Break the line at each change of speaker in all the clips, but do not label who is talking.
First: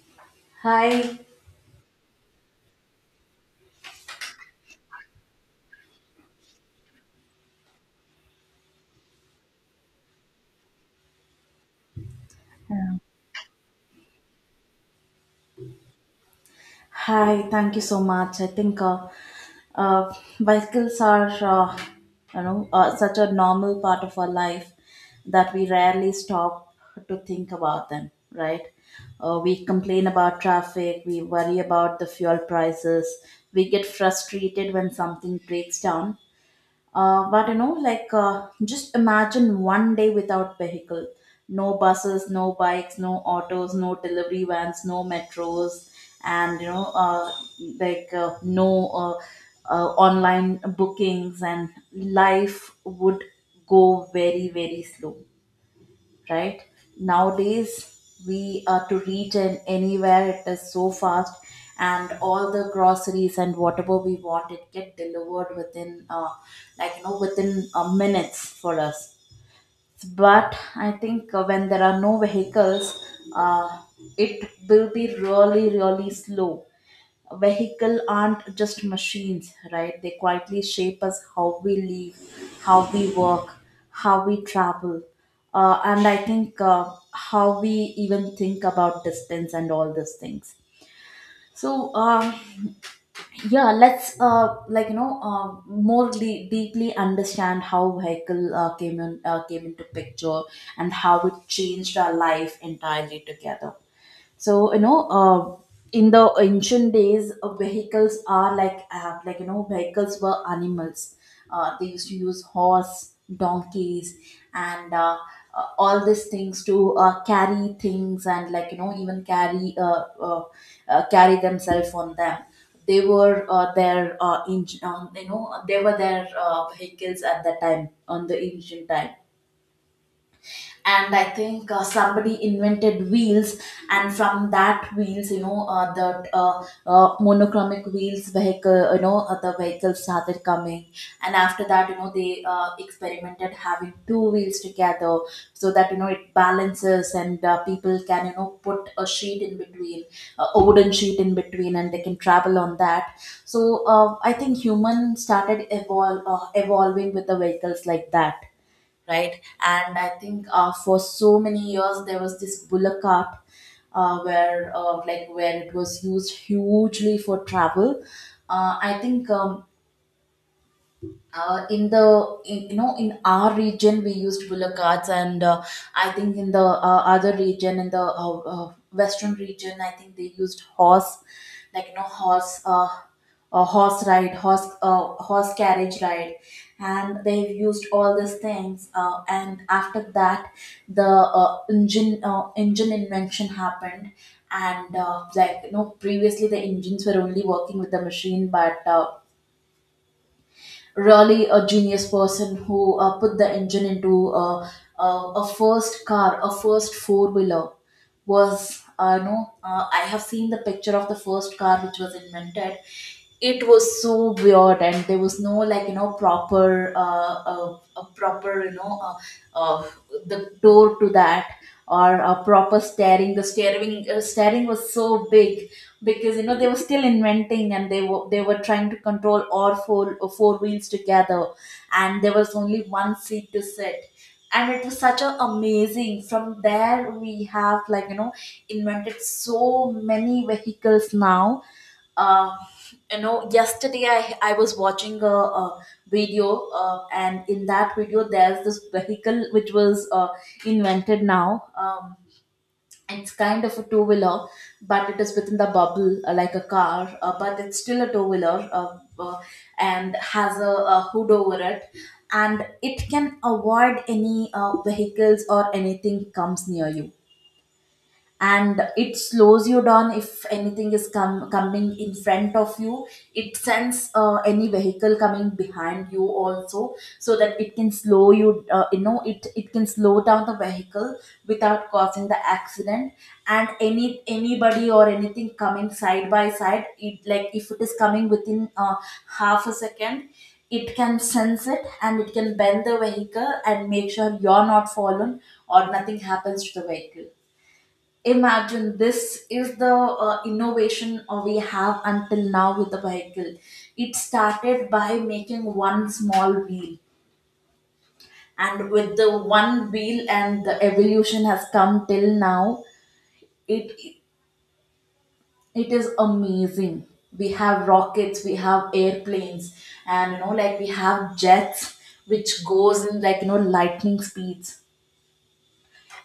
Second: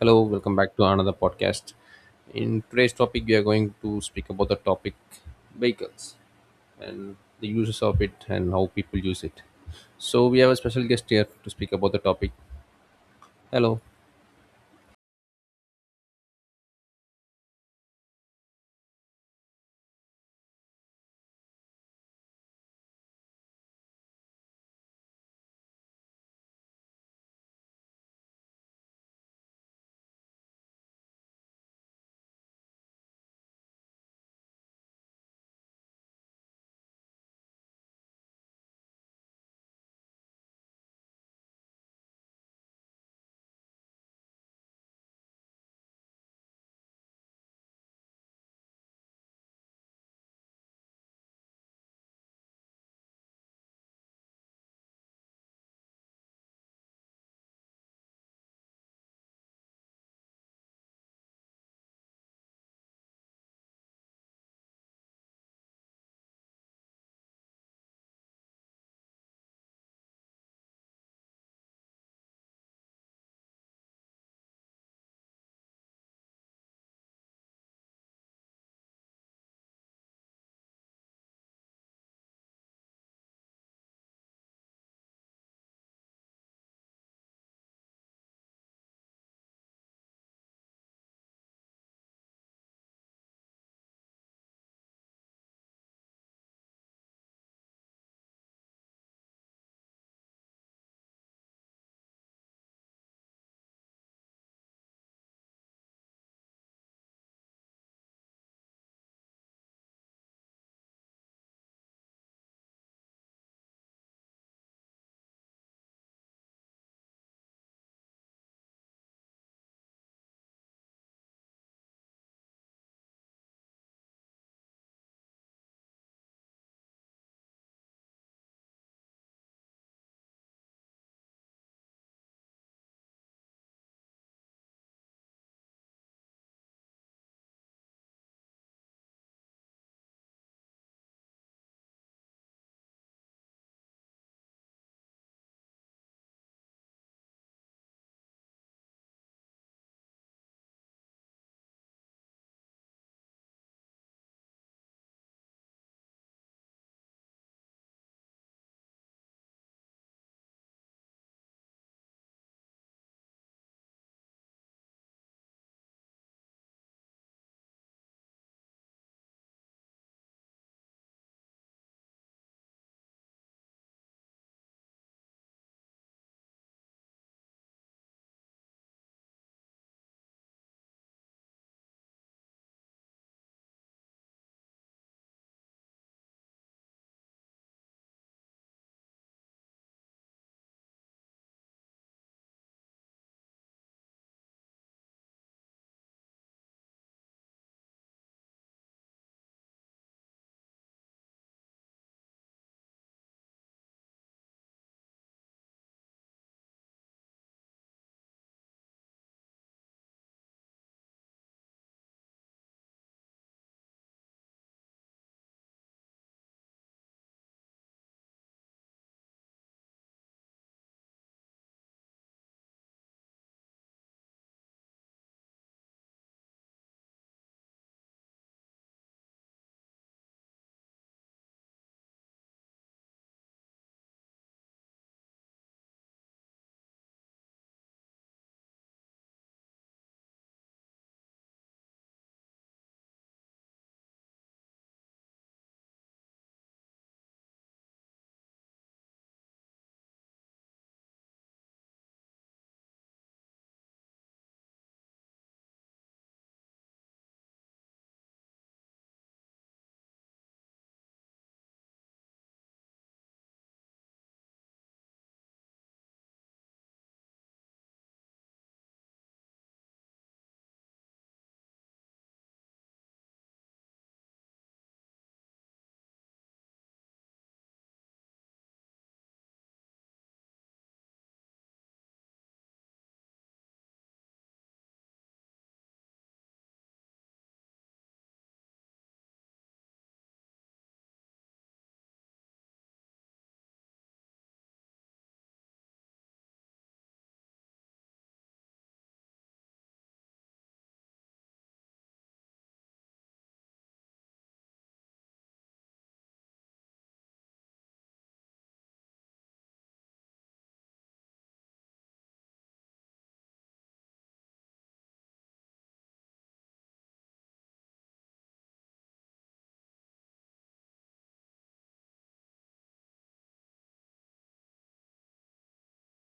Hello, welcome back to another
Hi.
podcast. In today's topic, we are going to speak about the topic vehicles and the uses of it and how people use it. So, we have a special guest here to speak about the topic.
Yeah.
Hello.
Hi. Thank you so much. I think uh, bicycles are, such a normal part of our life that we rarely stop to think about them, right? We complain about traffic, we worry about the fuel prices, we get frustrated when something breaks down. But you know, just imagine one day without vehicle. No buses, no bikes, no autos, no delivery vans, no metros, and no online bookings, and life would go very, very slow, right? Nowadays we are to reach in anywhere, it is so fast, and all the groceries and whatever we want it get delivered within minutes for us. But I think when there are no vehicles, uh, it will be really, really slow. Vehicle aren't just machines, right? They quietly shape us: how we live, how we work, how we travel, and I think how we even think about distance and all these things. So yeah, let's more deeply understand how vehicle came into picture, and how it changed our life entirely together. So in the ancient days, vehicles are vehicles were animals. They used to use horse, donkeys, and all these things to carry things, and like you know, even carry themselves on them. They were their in, you know they were their vehicles at that time, on the ancient time. And I think somebody invented wheels, and from that wheels, you know, the monochromic wheels vehicle, you know, the vehicles started coming. And after that, you know, they experimented having two wheels together, so that you know it balances, and people can, you know, put a sheet in between, a wooden sheet in between, and they can travel on that. So I think humans started evolving with the vehicles like that, right? And I think for so many years there was this bullock cart, where like where it was used hugely for travel. I think in, you know, in our region we used bullock carts, and I think in the other region, in the western region, I think they used horse, like you know, horse a horse ride horse horse carriage ride. And they've used all these things, and after that the engine invention happened. And like you know, previously the engines were only working with the machine, but really a genius person who put the engine into a first car, a first four wheeler. Was no, I have seen the picture of the first car which was invented. It was so weird, and there was no proper, a proper, uh, the door to that, or a proper steering. The steering, steering was so big, because you know they were still inventing, and they were trying to control all four wheels together, and there was only one seat to sit. And it was such a amazing. From there we have, invented so many vehicles now. uh, you know, yesterday I was watching a video, and in that video there's this vehicle which was invented now. um, it's kind of a two wheeler, but it is within the bubble, like a car, but it's still a two wheeler, and has a hood over it. And it can avoid any vehicles or anything comes near you, and it slows you down if anything coming in front of you. It sends any vehicle coming behind you also, so that it can slow you, you know it can slow down the vehicle without causing the accident. And anybody or anything coming side by side, it, like, if it is coming within half a second, it can sense it, and it can bend the vehicle and make sure you're not fallen or nothing happens to the vehicle. Imagine this is the innovation we have until now with the vehicle. It started by making one small wheel, and with the one wheel, and the evolution has come till now. It it is amazing. We have rockets, we have airplanes, and you know, like we have jets which goes in, lightning speeds,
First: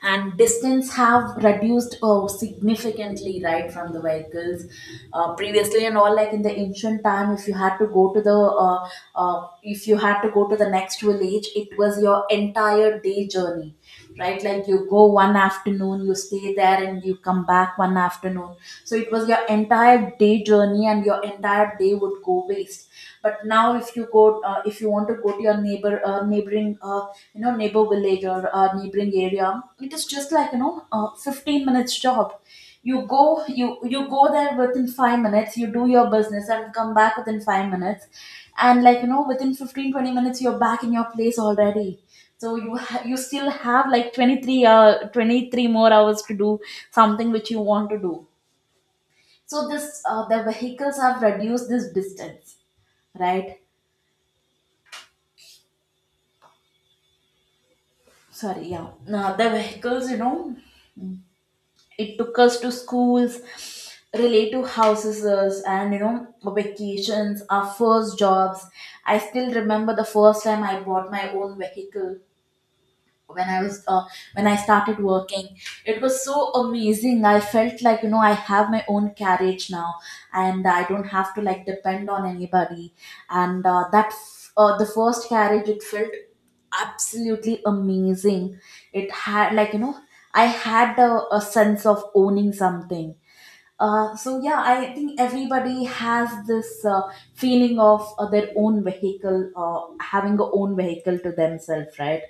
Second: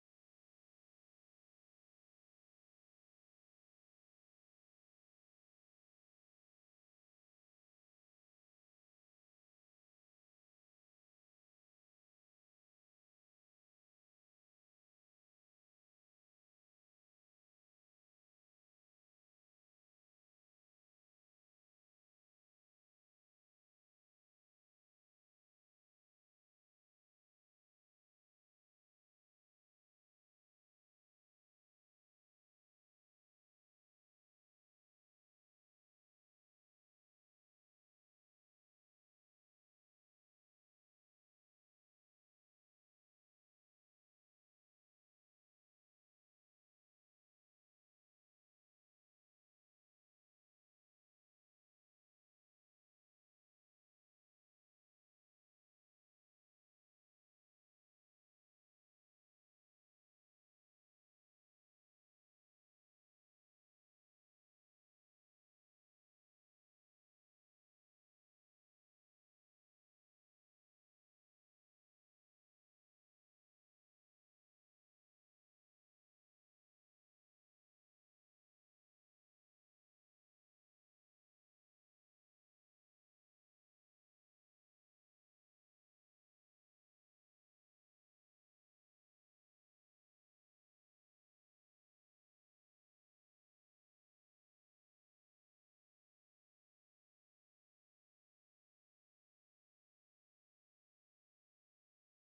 and distance have reduced significantly, right, from the vehicles. Previously and all, like in the ancient time, if you had to go to the uh, if you had to go to the next village, it was your entire day journey, right? Like you go one afternoon, you stay there, and you come back one afternoon. So it was your entire day journey, and your entire day would go waste. But now if you Go if you want to go to your neighboring, you know neighbor village, or neighboring area, it is just 15 minutes job. You go, you go there within 5 minutes, you do your business and come back within 5 minutes, and within 15-20 minutes you're back in your place already. So you you still have like 23 23 more hours to do something which you want to do. So this the vehicles have reduced this distance, right? Sorry. Yeah, now the vehicles, you know, it took us to schools, relative houses, and you know, vacations, our first jobs. I still remember the first time I bought my own vehicle, when I was when I started working. It was so amazing. I felt like, you know, I have my own carriage now, and I don't have to like depend on anybody. And the first carriage, it felt absolutely amazing. It had, like you know, I had a sense of owning something. So yeah, I think everybody has this feeling of their own vehicle, having a own vehicle to themselves, right?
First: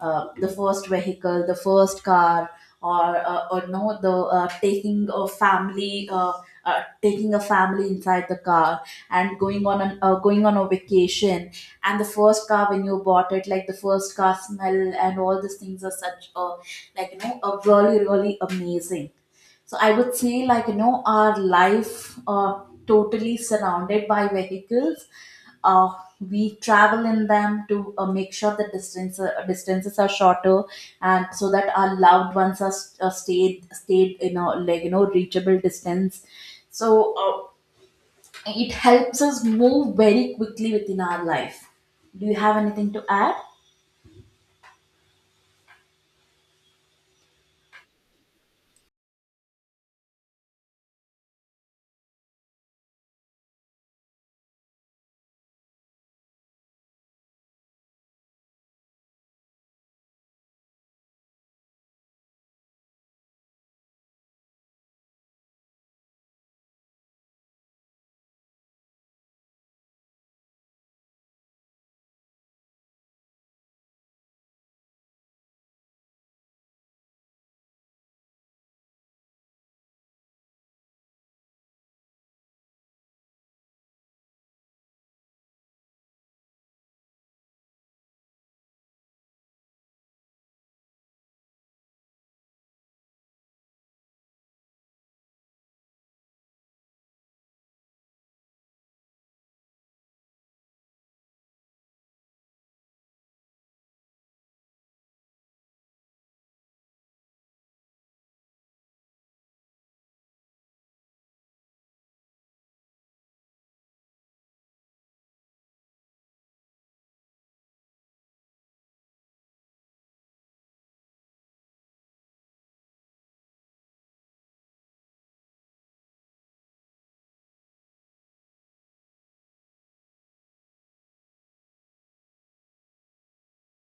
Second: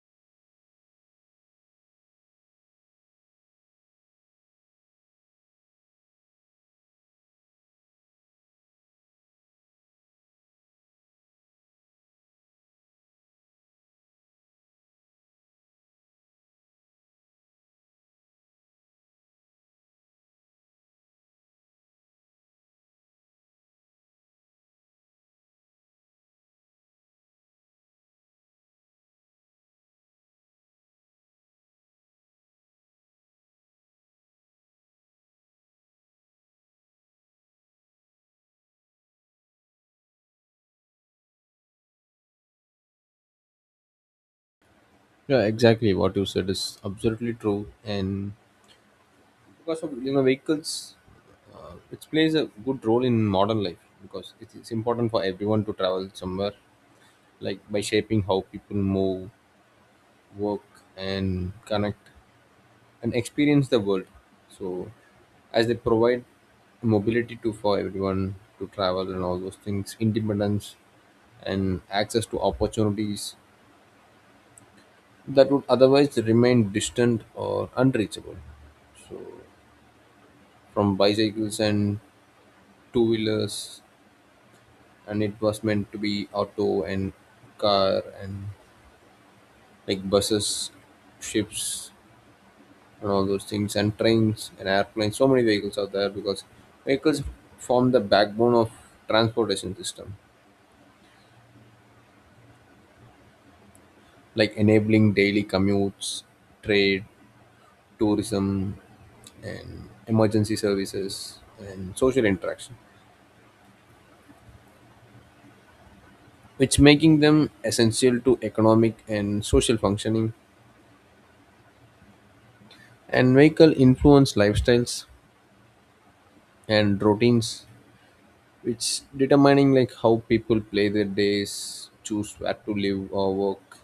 The first vehicle, the first car, or no, the taking a family inside the car, and going on an going on a vacation. And the first car when you bought it, like the first car smell and all these things are such a, a really, really amazing. So I would say, like, you know, our life totally surrounded by vehicles. Uh, we travel in them to make sure the distance, distances are shorter, and so that our loved ones are stayed in a, like, you know, reachable distance. So it helps us move very quickly within our life. Do you have anything to add?
Yeah, exactly what you said is absolutely true. And because of vehicles, it plays a good role in modern life because it is important for everyone to travel somewhere, like by shaping how people move, work, and connect and experience the world. So, as they provide mobility to for everyone to travel and all those things, independence and access to opportunities that would otherwise remain distant or unreachable. So, from bicycles and two wheelers, and it was meant to be auto and car and like buses, ships, and all those things and trains and airplanes, so many vehicles out there because vehicles form the backbone of transportation system, like enabling daily commutes, trade, tourism, and emergency services, and social interaction, which making them essential to economic and social functioning. And vehicle influence lifestyles and routines, which determining like how people play their days, choose where to live or work,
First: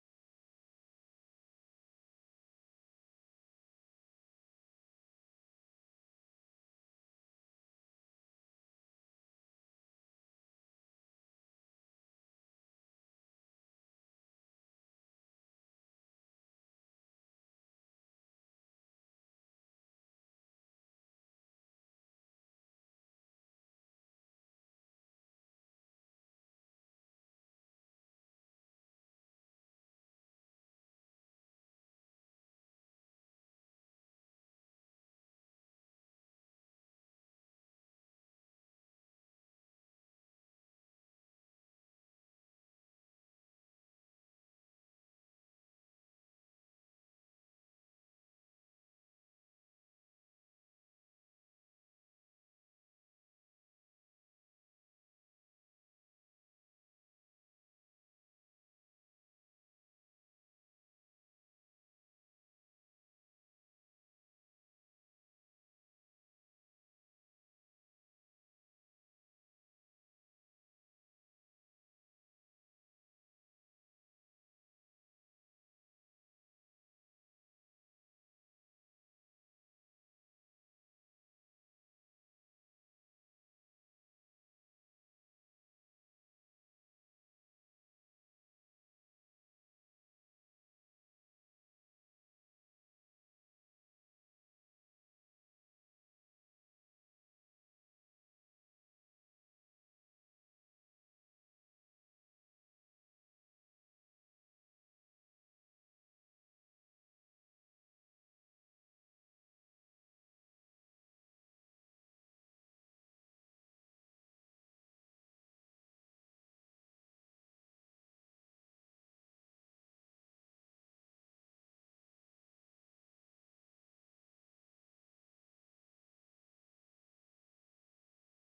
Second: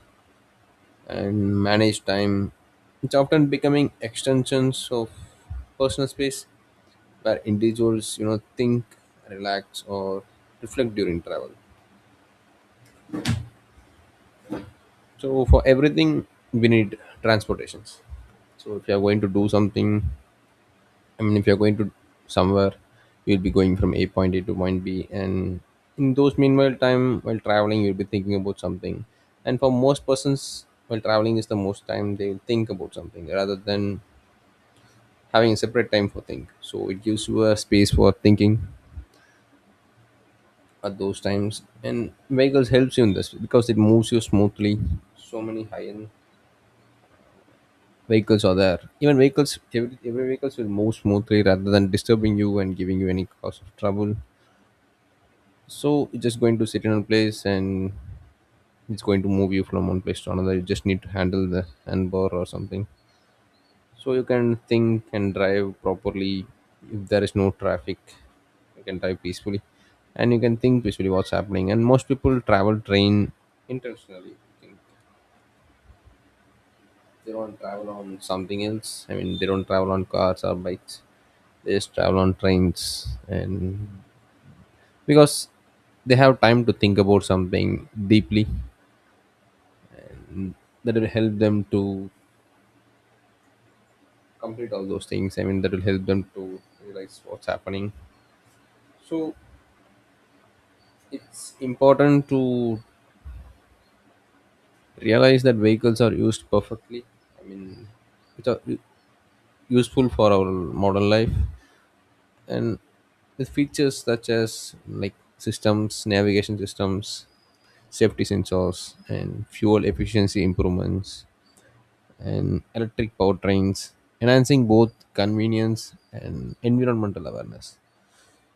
and manage time. It's often becoming extensions of personal space where individuals, you know, think, relax, or reflect during travel. So for everything, we need transportations. So if you are going to do something, I mean, if you are going to somewhere, you'll be going from A point A to point B, and in those meanwhile time while traveling, you'll be thinking about something. And for most persons, while traveling is the most time they think about something rather than having a separate time for think, so it gives you a space for thinking at those times. And vehicles helps you in this because it moves you smoothly. So many high-end vehicles are there, even vehicles, every vehicles will move smoothly rather than disturbing you and giving you any cause of trouble. So it's just going to sit in a place and it's going to move you from one place to another. You just need to handle the handbar or something, so you can think and drive properly. If there is no traffic, you can drive peacefully and you can think peacefully what's happening. And most people travel train intentionally, I think. They don't travel on something else. I mean, they don't travel on cars or bikes, they just travel on trains. And because they have time to think about something deeply. Mm, that will help them to complete all those things. I mean, that will help them to realize what's happening. So it's important to realize that vehicles are used perfectly. I mean, which are useful for our modern life, and with features such as like systems, navigation systems, safety sensors, and fuel efficiency improvements, and electric powertrains, enhancing both convenience and environmental awareness.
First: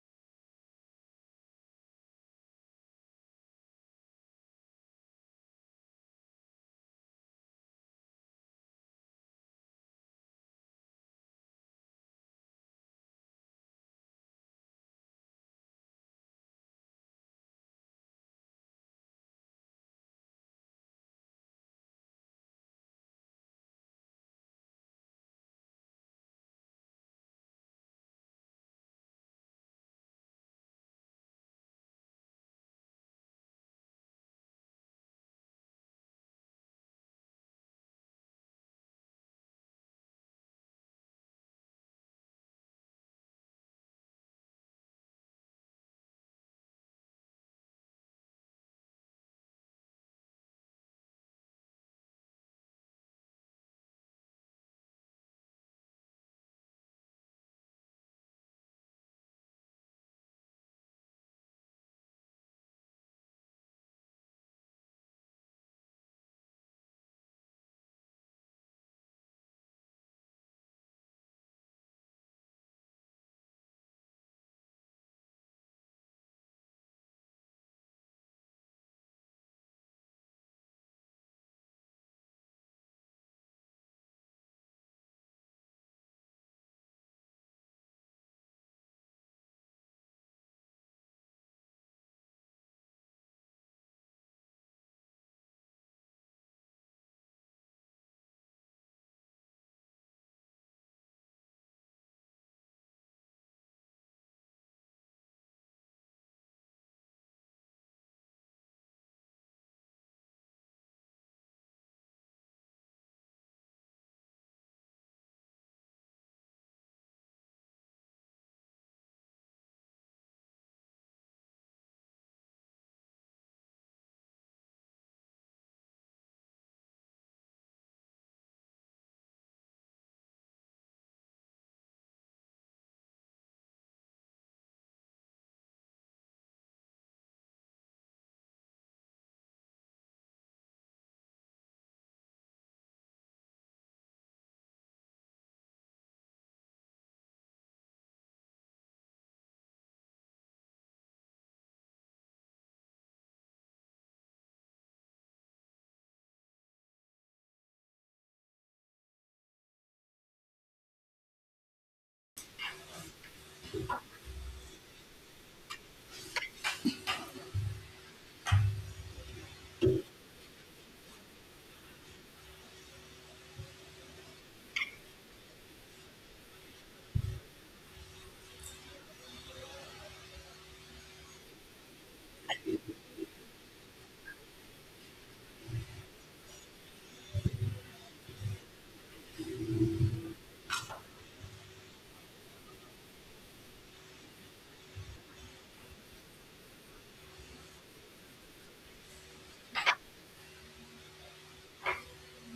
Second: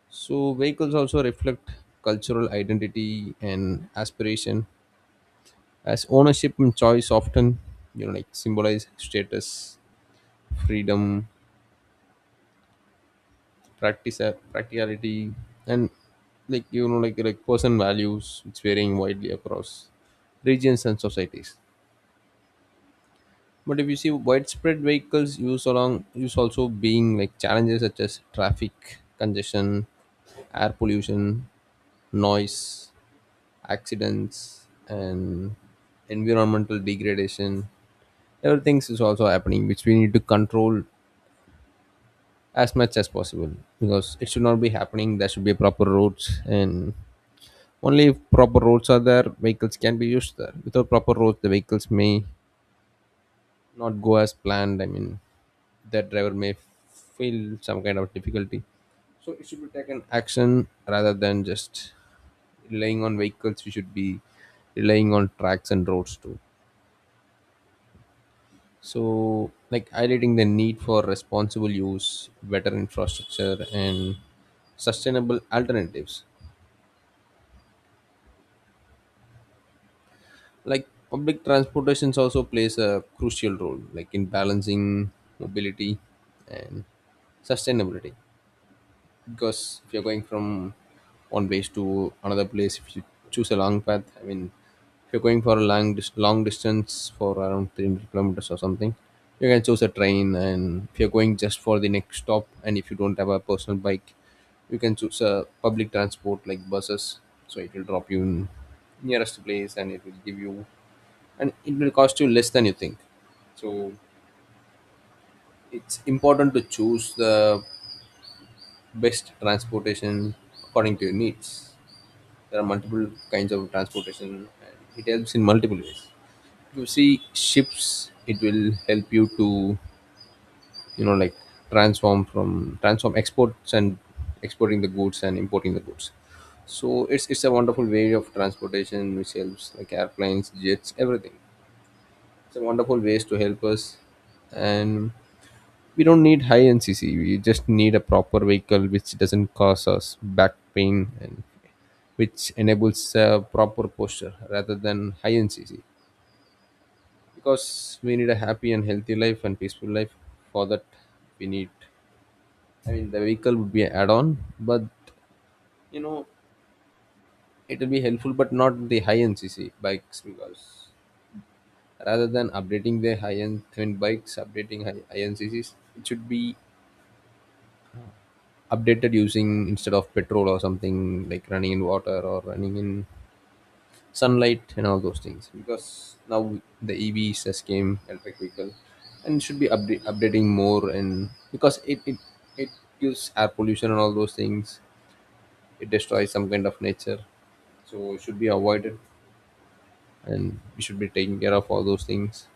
So, vehicles also reflect cultural identity and aspiration as ownership and choice often, you know, like symbolize status, freedom, practice, practicality, and like person values. It's varying widely across regions and societies. But if you see widespread vehicles use along use also being like challenges such as traffic congestion, air pollution, noise, accidents, and environmental degradation, everything is also happening which we need to control as much as possible because it should not be happening. There should be proper roads, and only if proper roads are there vehicles can be used there. Without proper roads the vehicles may not go as planned. I mean, the driver may feel some kind of difficulty. So it should be taken action rather than just relying on vehicles. We should be relying on tracks and roads too. So, like highlighting the need for responsible use, better infrastructure, and sustainable alternatives. Like public transportations also plays a crucial role, like in balancing mobility and sustainability. Because if you're going from one place to another place, if you choose a long path, I mean, if you're going for a long long distance for around 300 kilometers or something, you can choose a train. And if you're going just for the next stop and if you don't have a personal bike, you can choose a public transport like buses. So it will drop you in nearest place and it will give you and it will cost you less than you think. So it's important to choose the best transportation according to your needs. There are multiple kinds of transportation, and it helps in multiple ways. You see, ships, it will help you to, you know, like transform from transform exports and exporting the goods and importing the goods. So it's a wonderful way of transportation which helps like airplanes, jets, everything. It's a wonderful ways to help us, and we don't need high NCC. We just need a proper vehicle which doesn't cause us back pain and which enables a proper posture rather than high NCC. Because we need a happy and healthy life and peaceful life. For that, we need. I mean, the vehicle would be an add-on, but you know, it will be helpful, but not the high NCC bikes. Because rather than updating the high-end twin bikes, updating high NCCs, it should be updated using instead of petrol or something like running in water or running in sunlight and all those things because now the evs has came electric vehicle and should be update, updating more. And because it it gives air pollution and all those things, it destroys some kind of nature, so it should be avoided. And we should be taking care of all those things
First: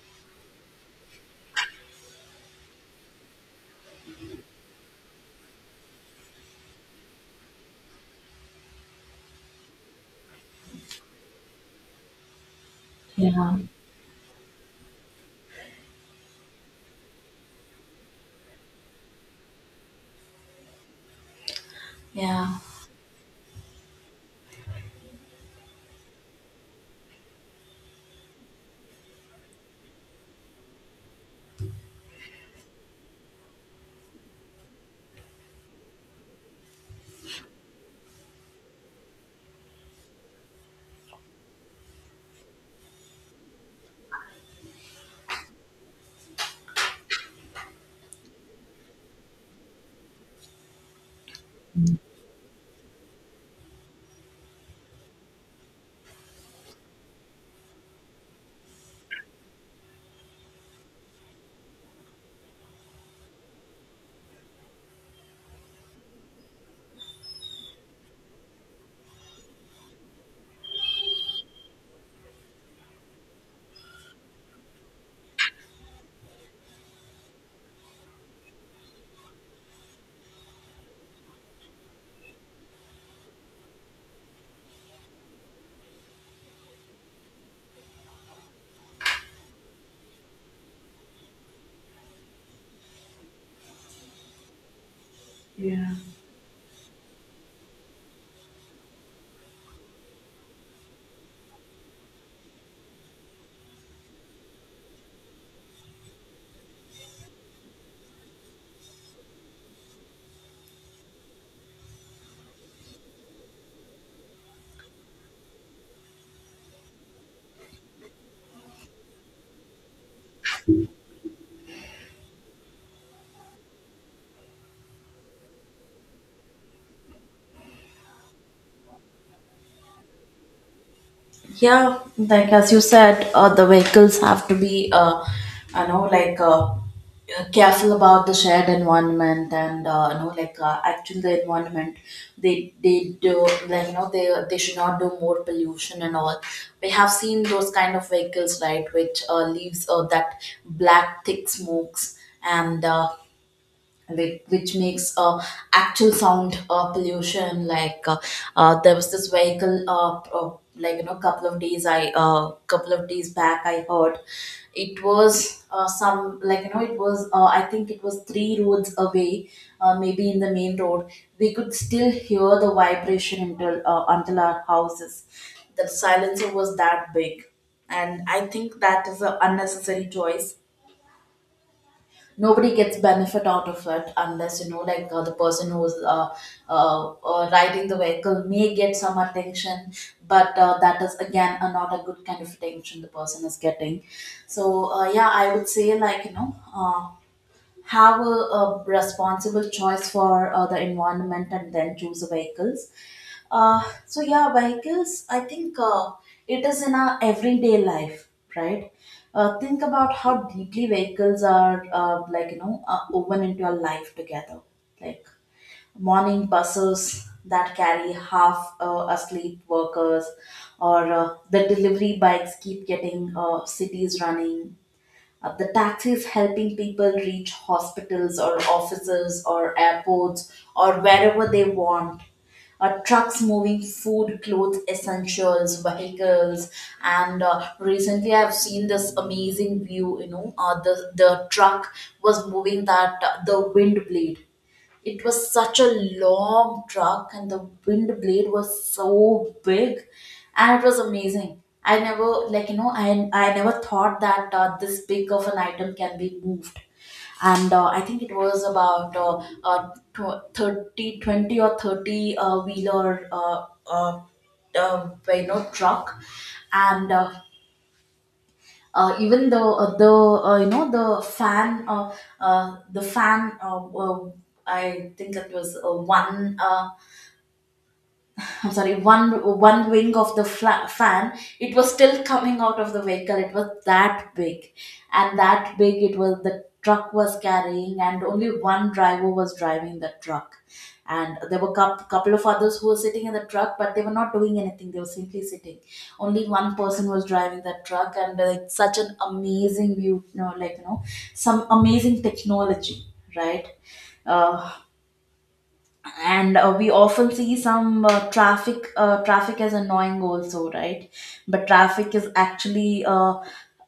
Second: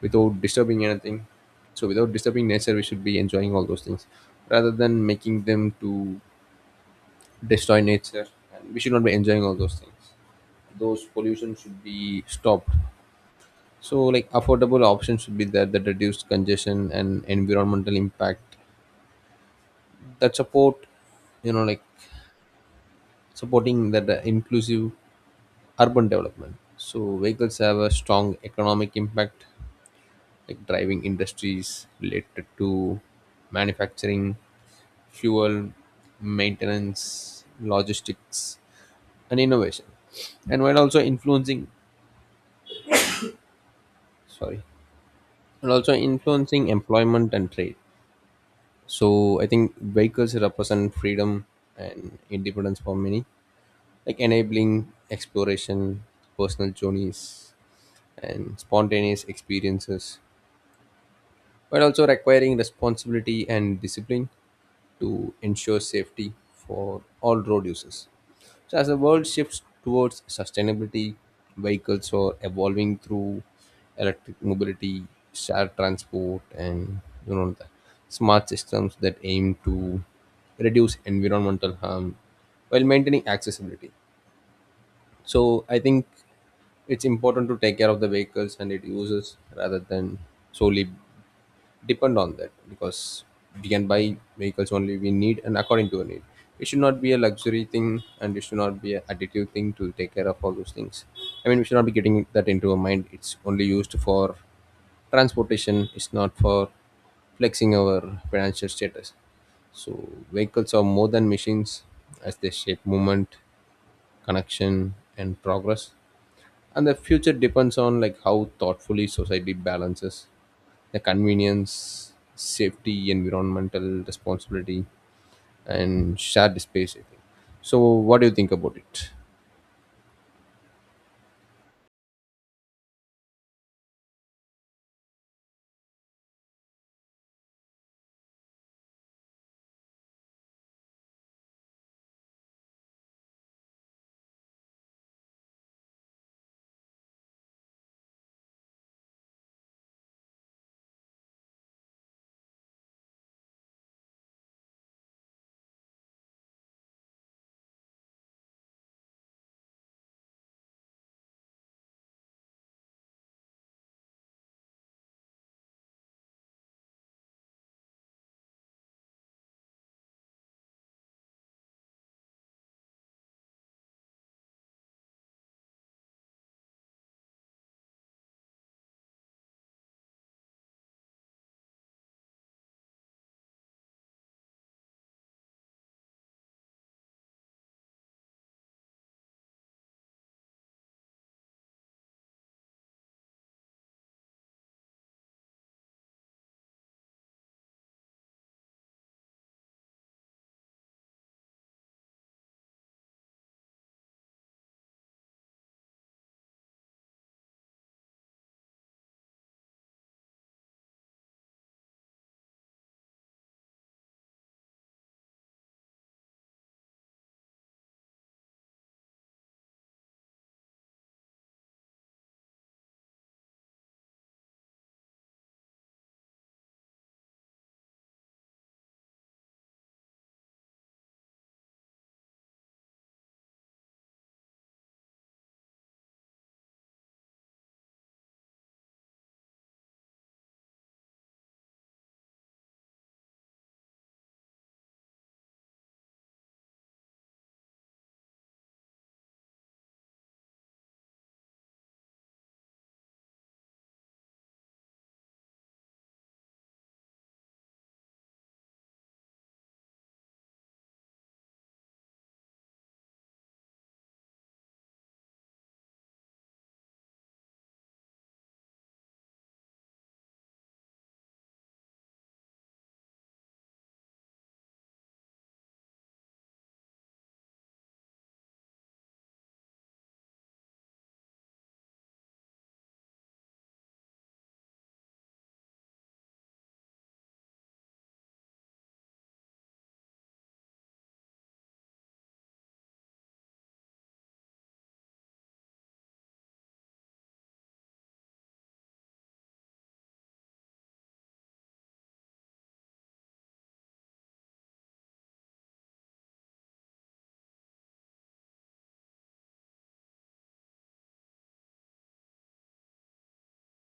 without disturbing anything. So without disturbing nature we should be enjoying all those things rather than making them to destroy nature. And we should not be enjoying all those things. Those pollution should be stopped.
Yeah.
So, like affordable options should be there that reduce congestion and environmental impact that support, you know, like
Yeah.
supporting that inclusive urban development. So, vehicles have a strong economic impact, like driving industries related to manufacturing, fuel, maintenance, logistics, and innovation, and while also influencing, sorry, and also influencing employment and trade. So I think vehicles represent freedom and independence for many, like enabling exploration, personal journeys, and spontaneous experiences but also requiring responsibility and discipline to ensure safety for all road users. So, as the world shifts towards sustainability, vehicles are evolving through electric mobility, shared transport, and, you know, the smart systems that aim to reduce environmental harm while maintaining accessibility. So, I think it's important to take care of the vehicles and its users rather than solely depend on that, because we can buy vehicles only we need and
Yeah.
according to our need. It should not be a luxury thing and it should not be an additive thing to take care of all those things. I mean, we should not be getting that into our mind. It's only used for transportation, it's not for flexing our financial status. So vehicles are more than machines, as they shape movement, connection and progress. And the future depends on like how thoughtfully society balances the convenience, safety, environmental responsibility, and shared space. I think. So, what do you think about it?
Yeah, like as you said, the vehicles have to be, I know, careful about the shared environment and actually the environment. They do, like you know, they should not do more pollution and all. We have seen those kind of vehicles, right, which leaves that black thick smokes, and. Like which makes actual sound pollution. There was this vehicle, like you know couple of days I couple of days back I heard. It was some, it was I think it was three roads away, maybe in the main road. We could still hear the vibration until our houses. The silencer was that big, and I think that is an unnecessary choice. Nobody gets benefit out of it, unless you know, the person who's riding the vehicle may get some attention, but that is again not a good kind of attention the person is getting. So yeah, I would say, like you know, have a responsible choice for the environment, and then choose the vehicles. So yeah, vehicles, I think it is in our everyday life, right? Think about how deeply vehicles are, woven into our life together. Like morning buses that carry half asleep workers, or the delivery bikes keep getting cities running. The taxis helping people reach hospitals or offices or airports, or wherever they want. Trucks moving food, clothes, essentials, vehicles, and recently I've seen this amazing view. You know, the truck was moving that the wind blade. It was such a long truck, and the wind blade was so big, and it was amazing. I never, I never thought that this big of an item can be moved, and I think it was about 30 20 or 30 wheeler truck. And even the the fan, uh, the fan uh, uh, I think it was one— I'm sorry, one wing of the fan, it was still coming out of the vehicle. It was that big, and that big it was, the truck was carrying, and only one driver was driving the truck. And there were a couple of others who were sitting in the truck, but they were not doing anything. They were simply sitting. Only one person was driving that truck, and it's such an amazing view, some amazing technology, right? uh, and we often see some traffic as annoying also, right? But traffic is actually,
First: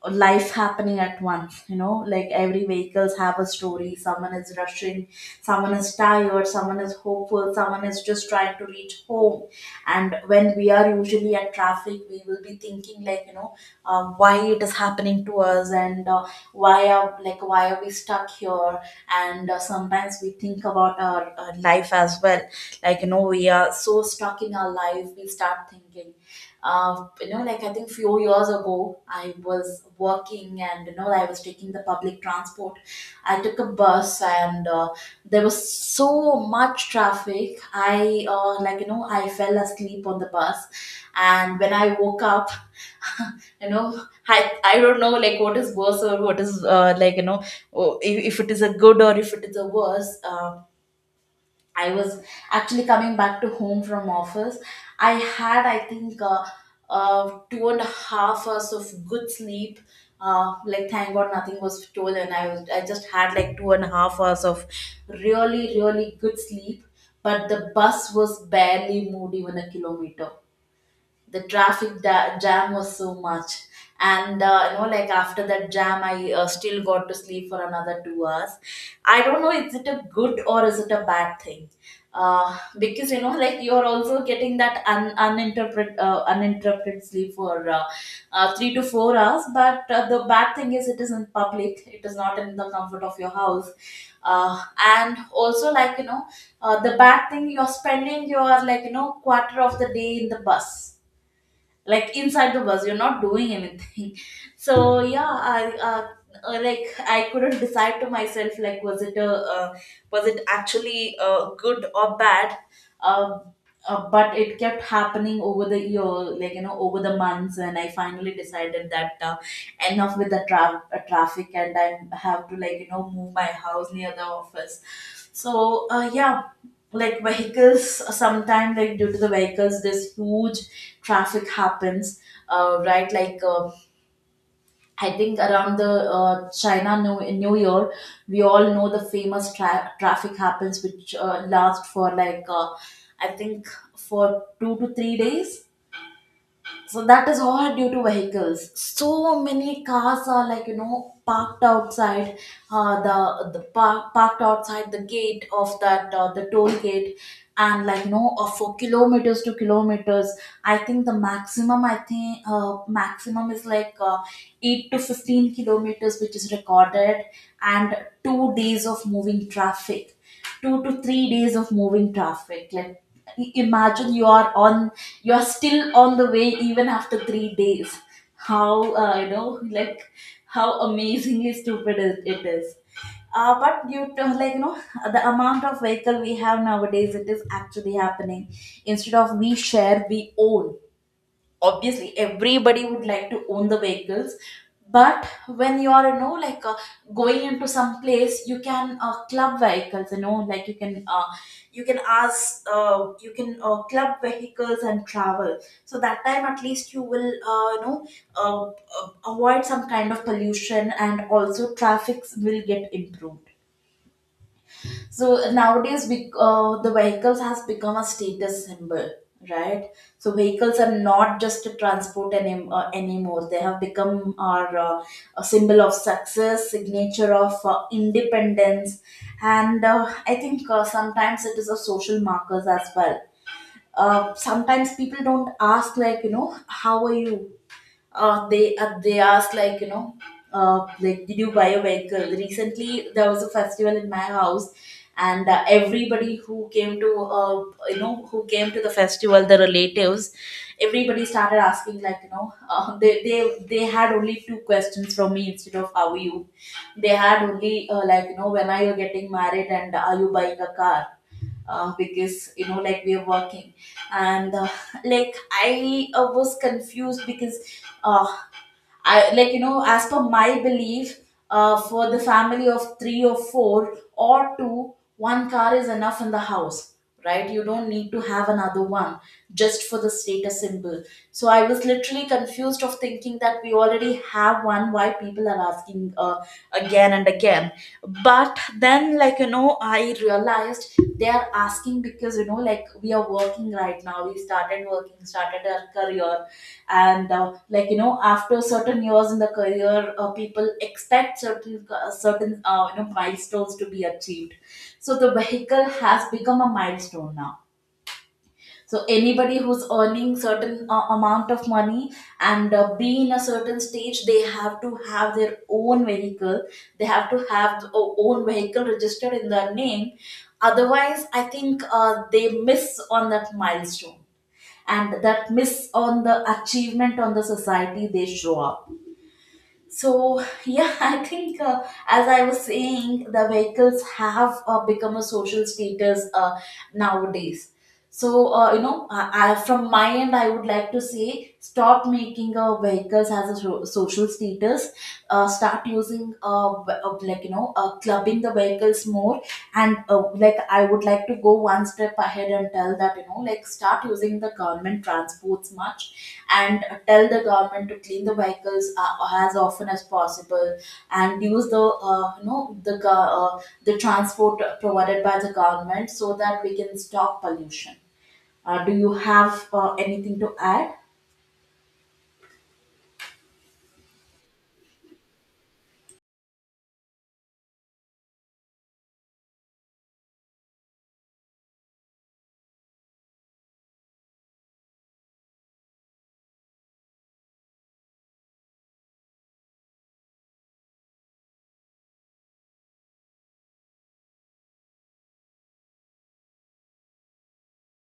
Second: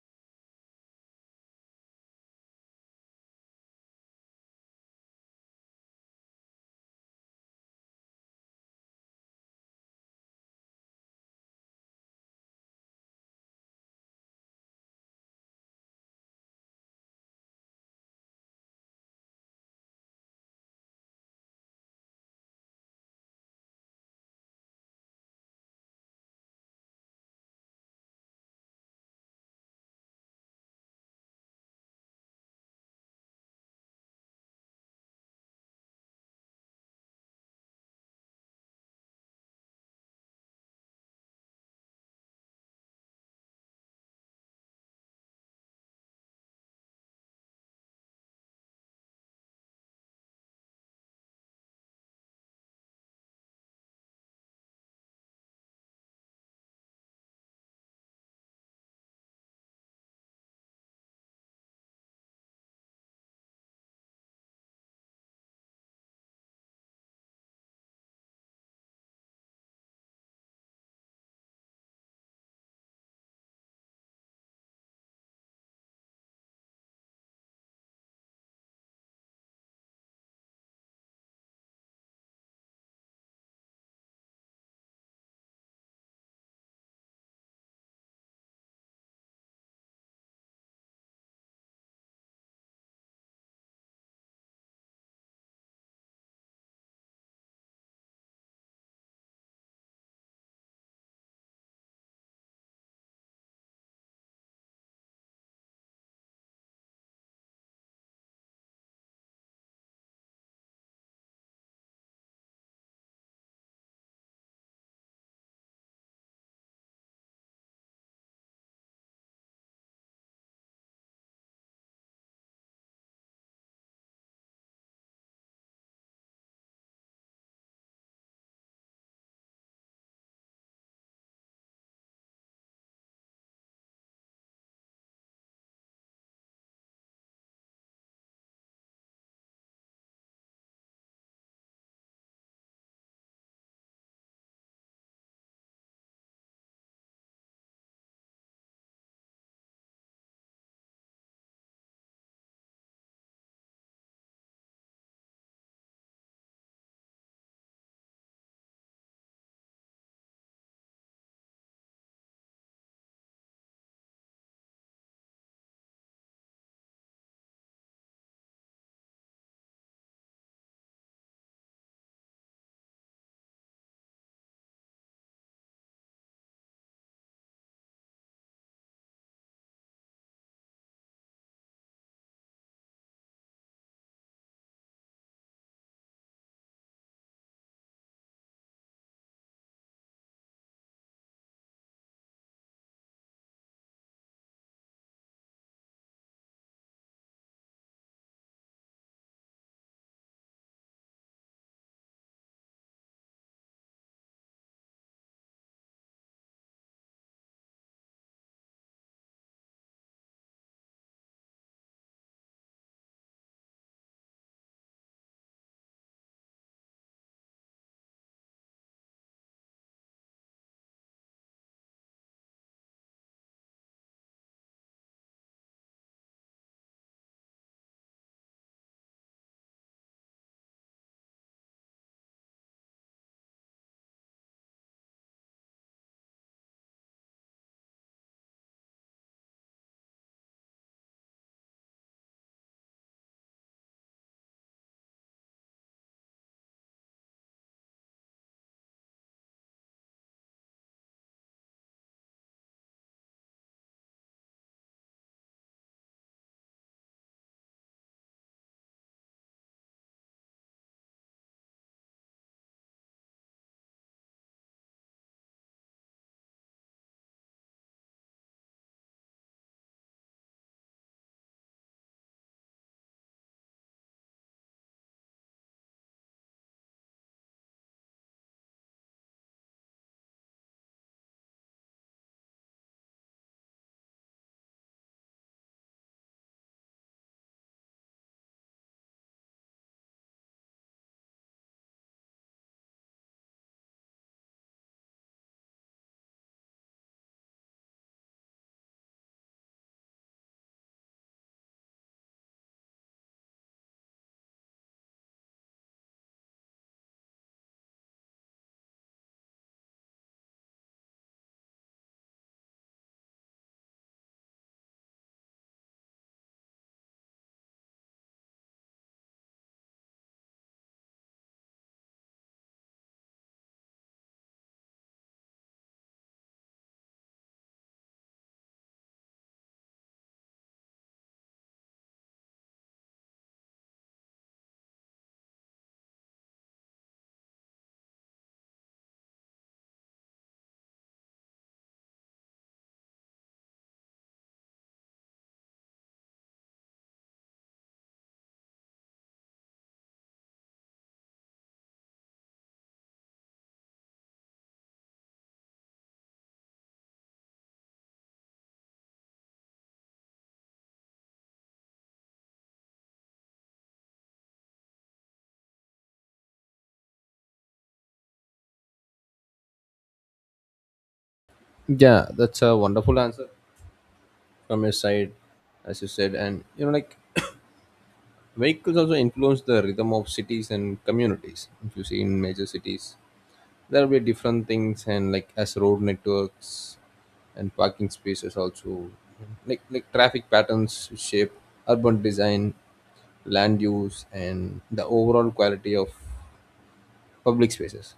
life happening at once, you know, like, every vehicles have a story. Someone is rushing, someone is tired, someone is hopeful, someone is just trying to reach home. And when we are usually at traffic, we will be thinking, like you know, why it is happening to us, and why are, like, why are we stuck here? And sometimes we think about our life as well. Like you know, we are so stuck in our life, we start thinking. You know, like, I think few years ago, I was working, and you know, I was taking the public transport. I took a bus, and there was so much traffic, I, like you know, I fell asleep on the bus. And when I woke up, you know, I don't know, like, what is worse, or what is, like you know, oh, if it is a good or if it is a worse. I was actually coming back to home from office. I had, I think, two and a half hours of good sleep. Like, thank god nothing was stolen. I was, I just had, like, two and a half hours of really really good sleep. But the bus was barely moved even a kilometer, the traffic jam was so much. And you know, like, after that jam, I, still got to sleep for another 2 hours. I don't know, is it a good or is it a bad thing? Because you know, like, you are also getting that un- uninterpret uninterrupted sleep for 3 to 4 hours. But the bad thing is, it is in public, it is not in the comfort of your house. uh, and also, like you know, the bad thing, you're spending your, like you know, quarter of the day in the bus. Like, inside the bus you're not doing anything. So yeah, I like, I couldn't decide to myself, like, was it a, uh, was it actually good or bad? uh, but it kept happening over the year, like you know, over the months, and I finally decided that, enough with the traffic, and I have to, like you know, move my house near the office. So yeah, like, vehicles, sometimes, like, due to the vehicles this huge traffic happens. Right, like, I think around the uh, china new, new year, we all know the famous traffic happens, which last for like, I think, for 2 to 3 days. So that is all due to vehicles. So many cars are, like you know, parked outside parked outside the gate of that, the toll gate, and like you know, for kilometers to kilometers. I think the maximum, I think maximum is like, 8 to 15 kilometers, which is recorded, and 2 days of moving traffic, 2 to 3 days of moving traffic. Like, imagine you are on, you're still on the way even after 3 days. How, you know, like, how amazingly stupid it is. But you to, like you know, the amount of vehicle we have nowadays, it is actually happening. Instead of, we share, we own. Obviously everybody would like to own the vehicles. But when you are, you know, like, going into some place, you can club vehicles, you know, like, you can ask, you can club vehicles and travel. So that time at least you will you know, avoid some kind of pollution, and also traffic will get improved. So nowadays, the vehicles has become a status symbol, right? So vehicles are not just a transport anymore. They have become our, a symbol of success, signature of independence. And I think sometimes it is a social markers as well. Sometimes people don't ask, like you know, how are you. They ask like you know, like, did you buy a vehicle recently? There was a festival in my house, and everybody who came to, you know, who came to the festival, the relatives, everybody started asking, like you know, they had only two questions from me instead of how are you. They had only, like you know, when are you getting married, and are you buying a car? Because you know, like, we are working. And like, I was confused, because uh, I, like you know, as per my belief, for the family of three or four or two, one car is enough in the house, right? You don't need to have another one just for the status symbol. So I was literally confused of thinking that we already have one. Why people are asking, again and again? But then, like you know, I realized, they are asking because, you know, like, we are working right now, we started working, started our career. And like you know, after certain years in the career, people expect certain, you know, milestones to be achieved. So the vehicle has become a milestone now. So anybody who's earning certain, amount of money, and be in a certain stage, they have to have their own vehicle. They have to have their own vehicle registered in their name. Otherwise, I think they miss on that milestone, and that miss on the achievement on the society they show up. So yeah, I think, as I was saying, the vehicles have become a social status nowadays. So, you know, I, from my end, I would like to say, stop making vehicles as a social status. Start using, like, you know, clubbing the vehicles more. And like, I would like to go one step ahead and tell that, you know, like, start using the government transports much, and tell the government to clean the vehicles as often as possible, and use the, you know, uh, the transport provided by the government, so that we can stop pollution. Do you have anything to add?
Yeah, that's a wonderful answer from your side, as you said. And, you know, like vehicles also influence the rhythm of cities and communities. If you see in major cities, there will be different things, and like as road networks and parking spaces also, like traffic patterns shape urban design, land use and the overall quality of public spaces,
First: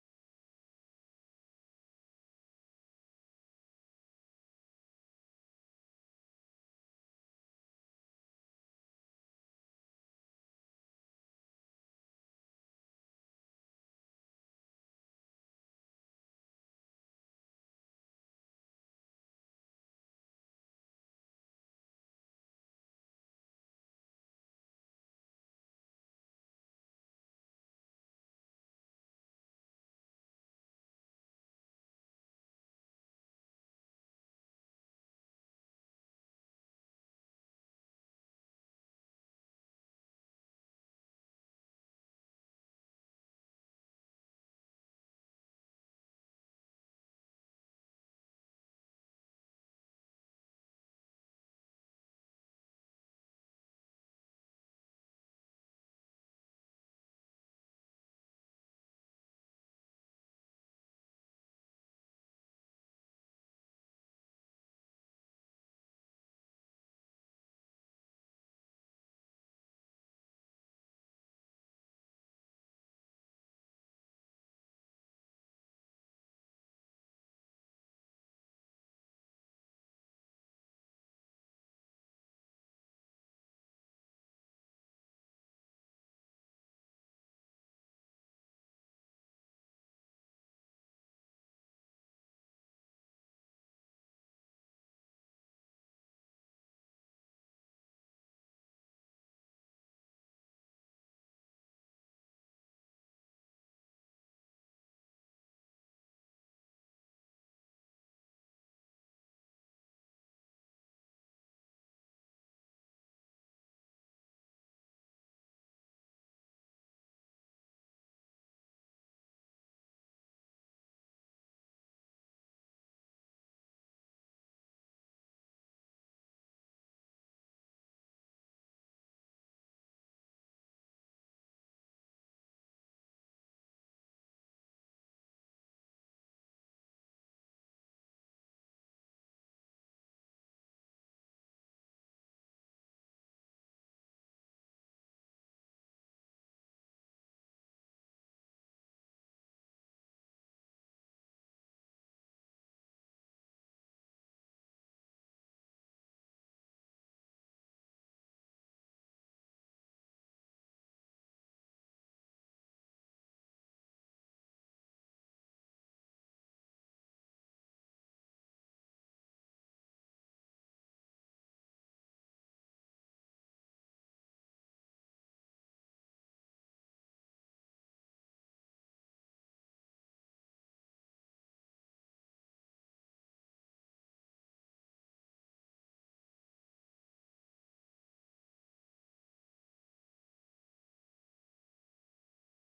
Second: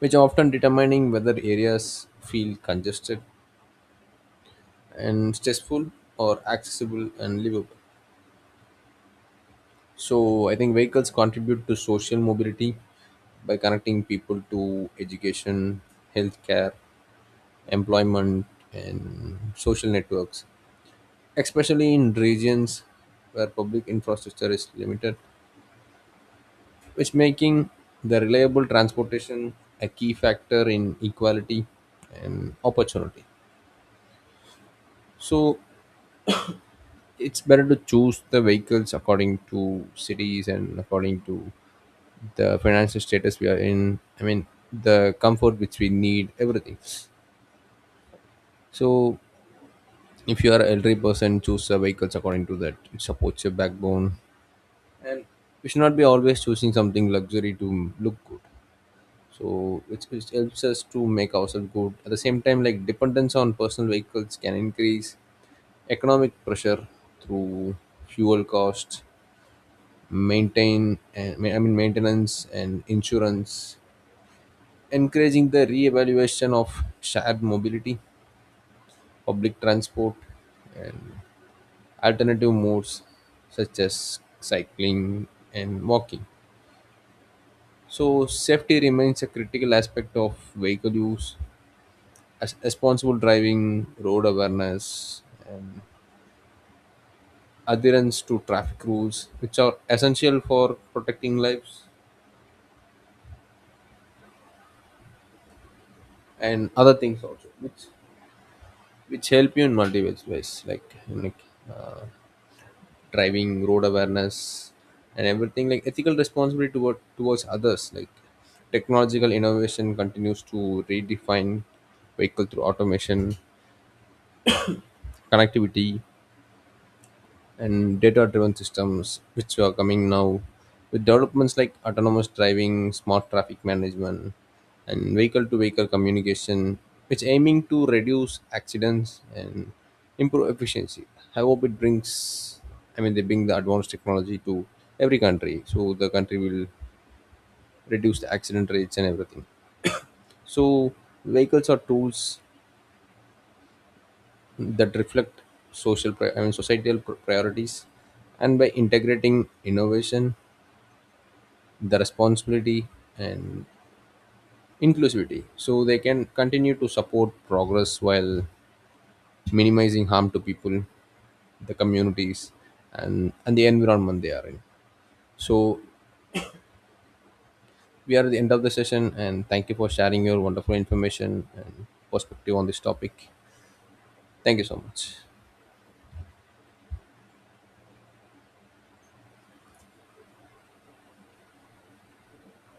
which are often determining whether areas feel congested and stressful or accessible and livable. So I think vehicles contribute to social mobility by connecting people to education, healthcare, employment, and social networks, especially in regions where public infrastructure is limited, which making the reliable transportation a key factor in equality and opportunity. So it's better to choose the vehicles according to cities and according to the financial status we are in. I mean, the comfort which we need, everything. So if you are elderly person, choose the vehicles according to that. It supports your backbone, and we should not be always choosing something luxury to look good. So it helps us to make ourselves good. At the same time, like dependence on personal vehicles can increase economic pressure through fuel costs, maintain, and I mean maintenance and insurance, encouraging the re-evaluation of shared mobility, public transport, and alternative modes such as cycling and walking. So safety remains a critical aspect of vehicle use as responsible driving, road awareness, and adherence to traffic rules, which are essential for protecting lives and other things also, which help you in multiple ways, like uh, driving, road awareness, and everything. Like ethical responsibility toward towards others, like technological innovation continues to redefine vehicle through automation, connectivity, and data driven systems which are coming now with developments like autonomous driving, smart traffic management, and vehicle to vehicle communication, which aiming to reduce accidents and improve efficiency. I hope it brings, I mean they bring the advanced technology to every country, so the country will reduce the accident rates and everything. So vehicles are tools that reflect social I mean societal priorities, and by integrating innovation, the responsibility, and inclusivity, so they can continue to support progress while minimizing harm to people, the communities, and the environment they are in. So we are at the end of the session, and thank you for sharing your wonderful information and perspective on this topic. Thank you so much.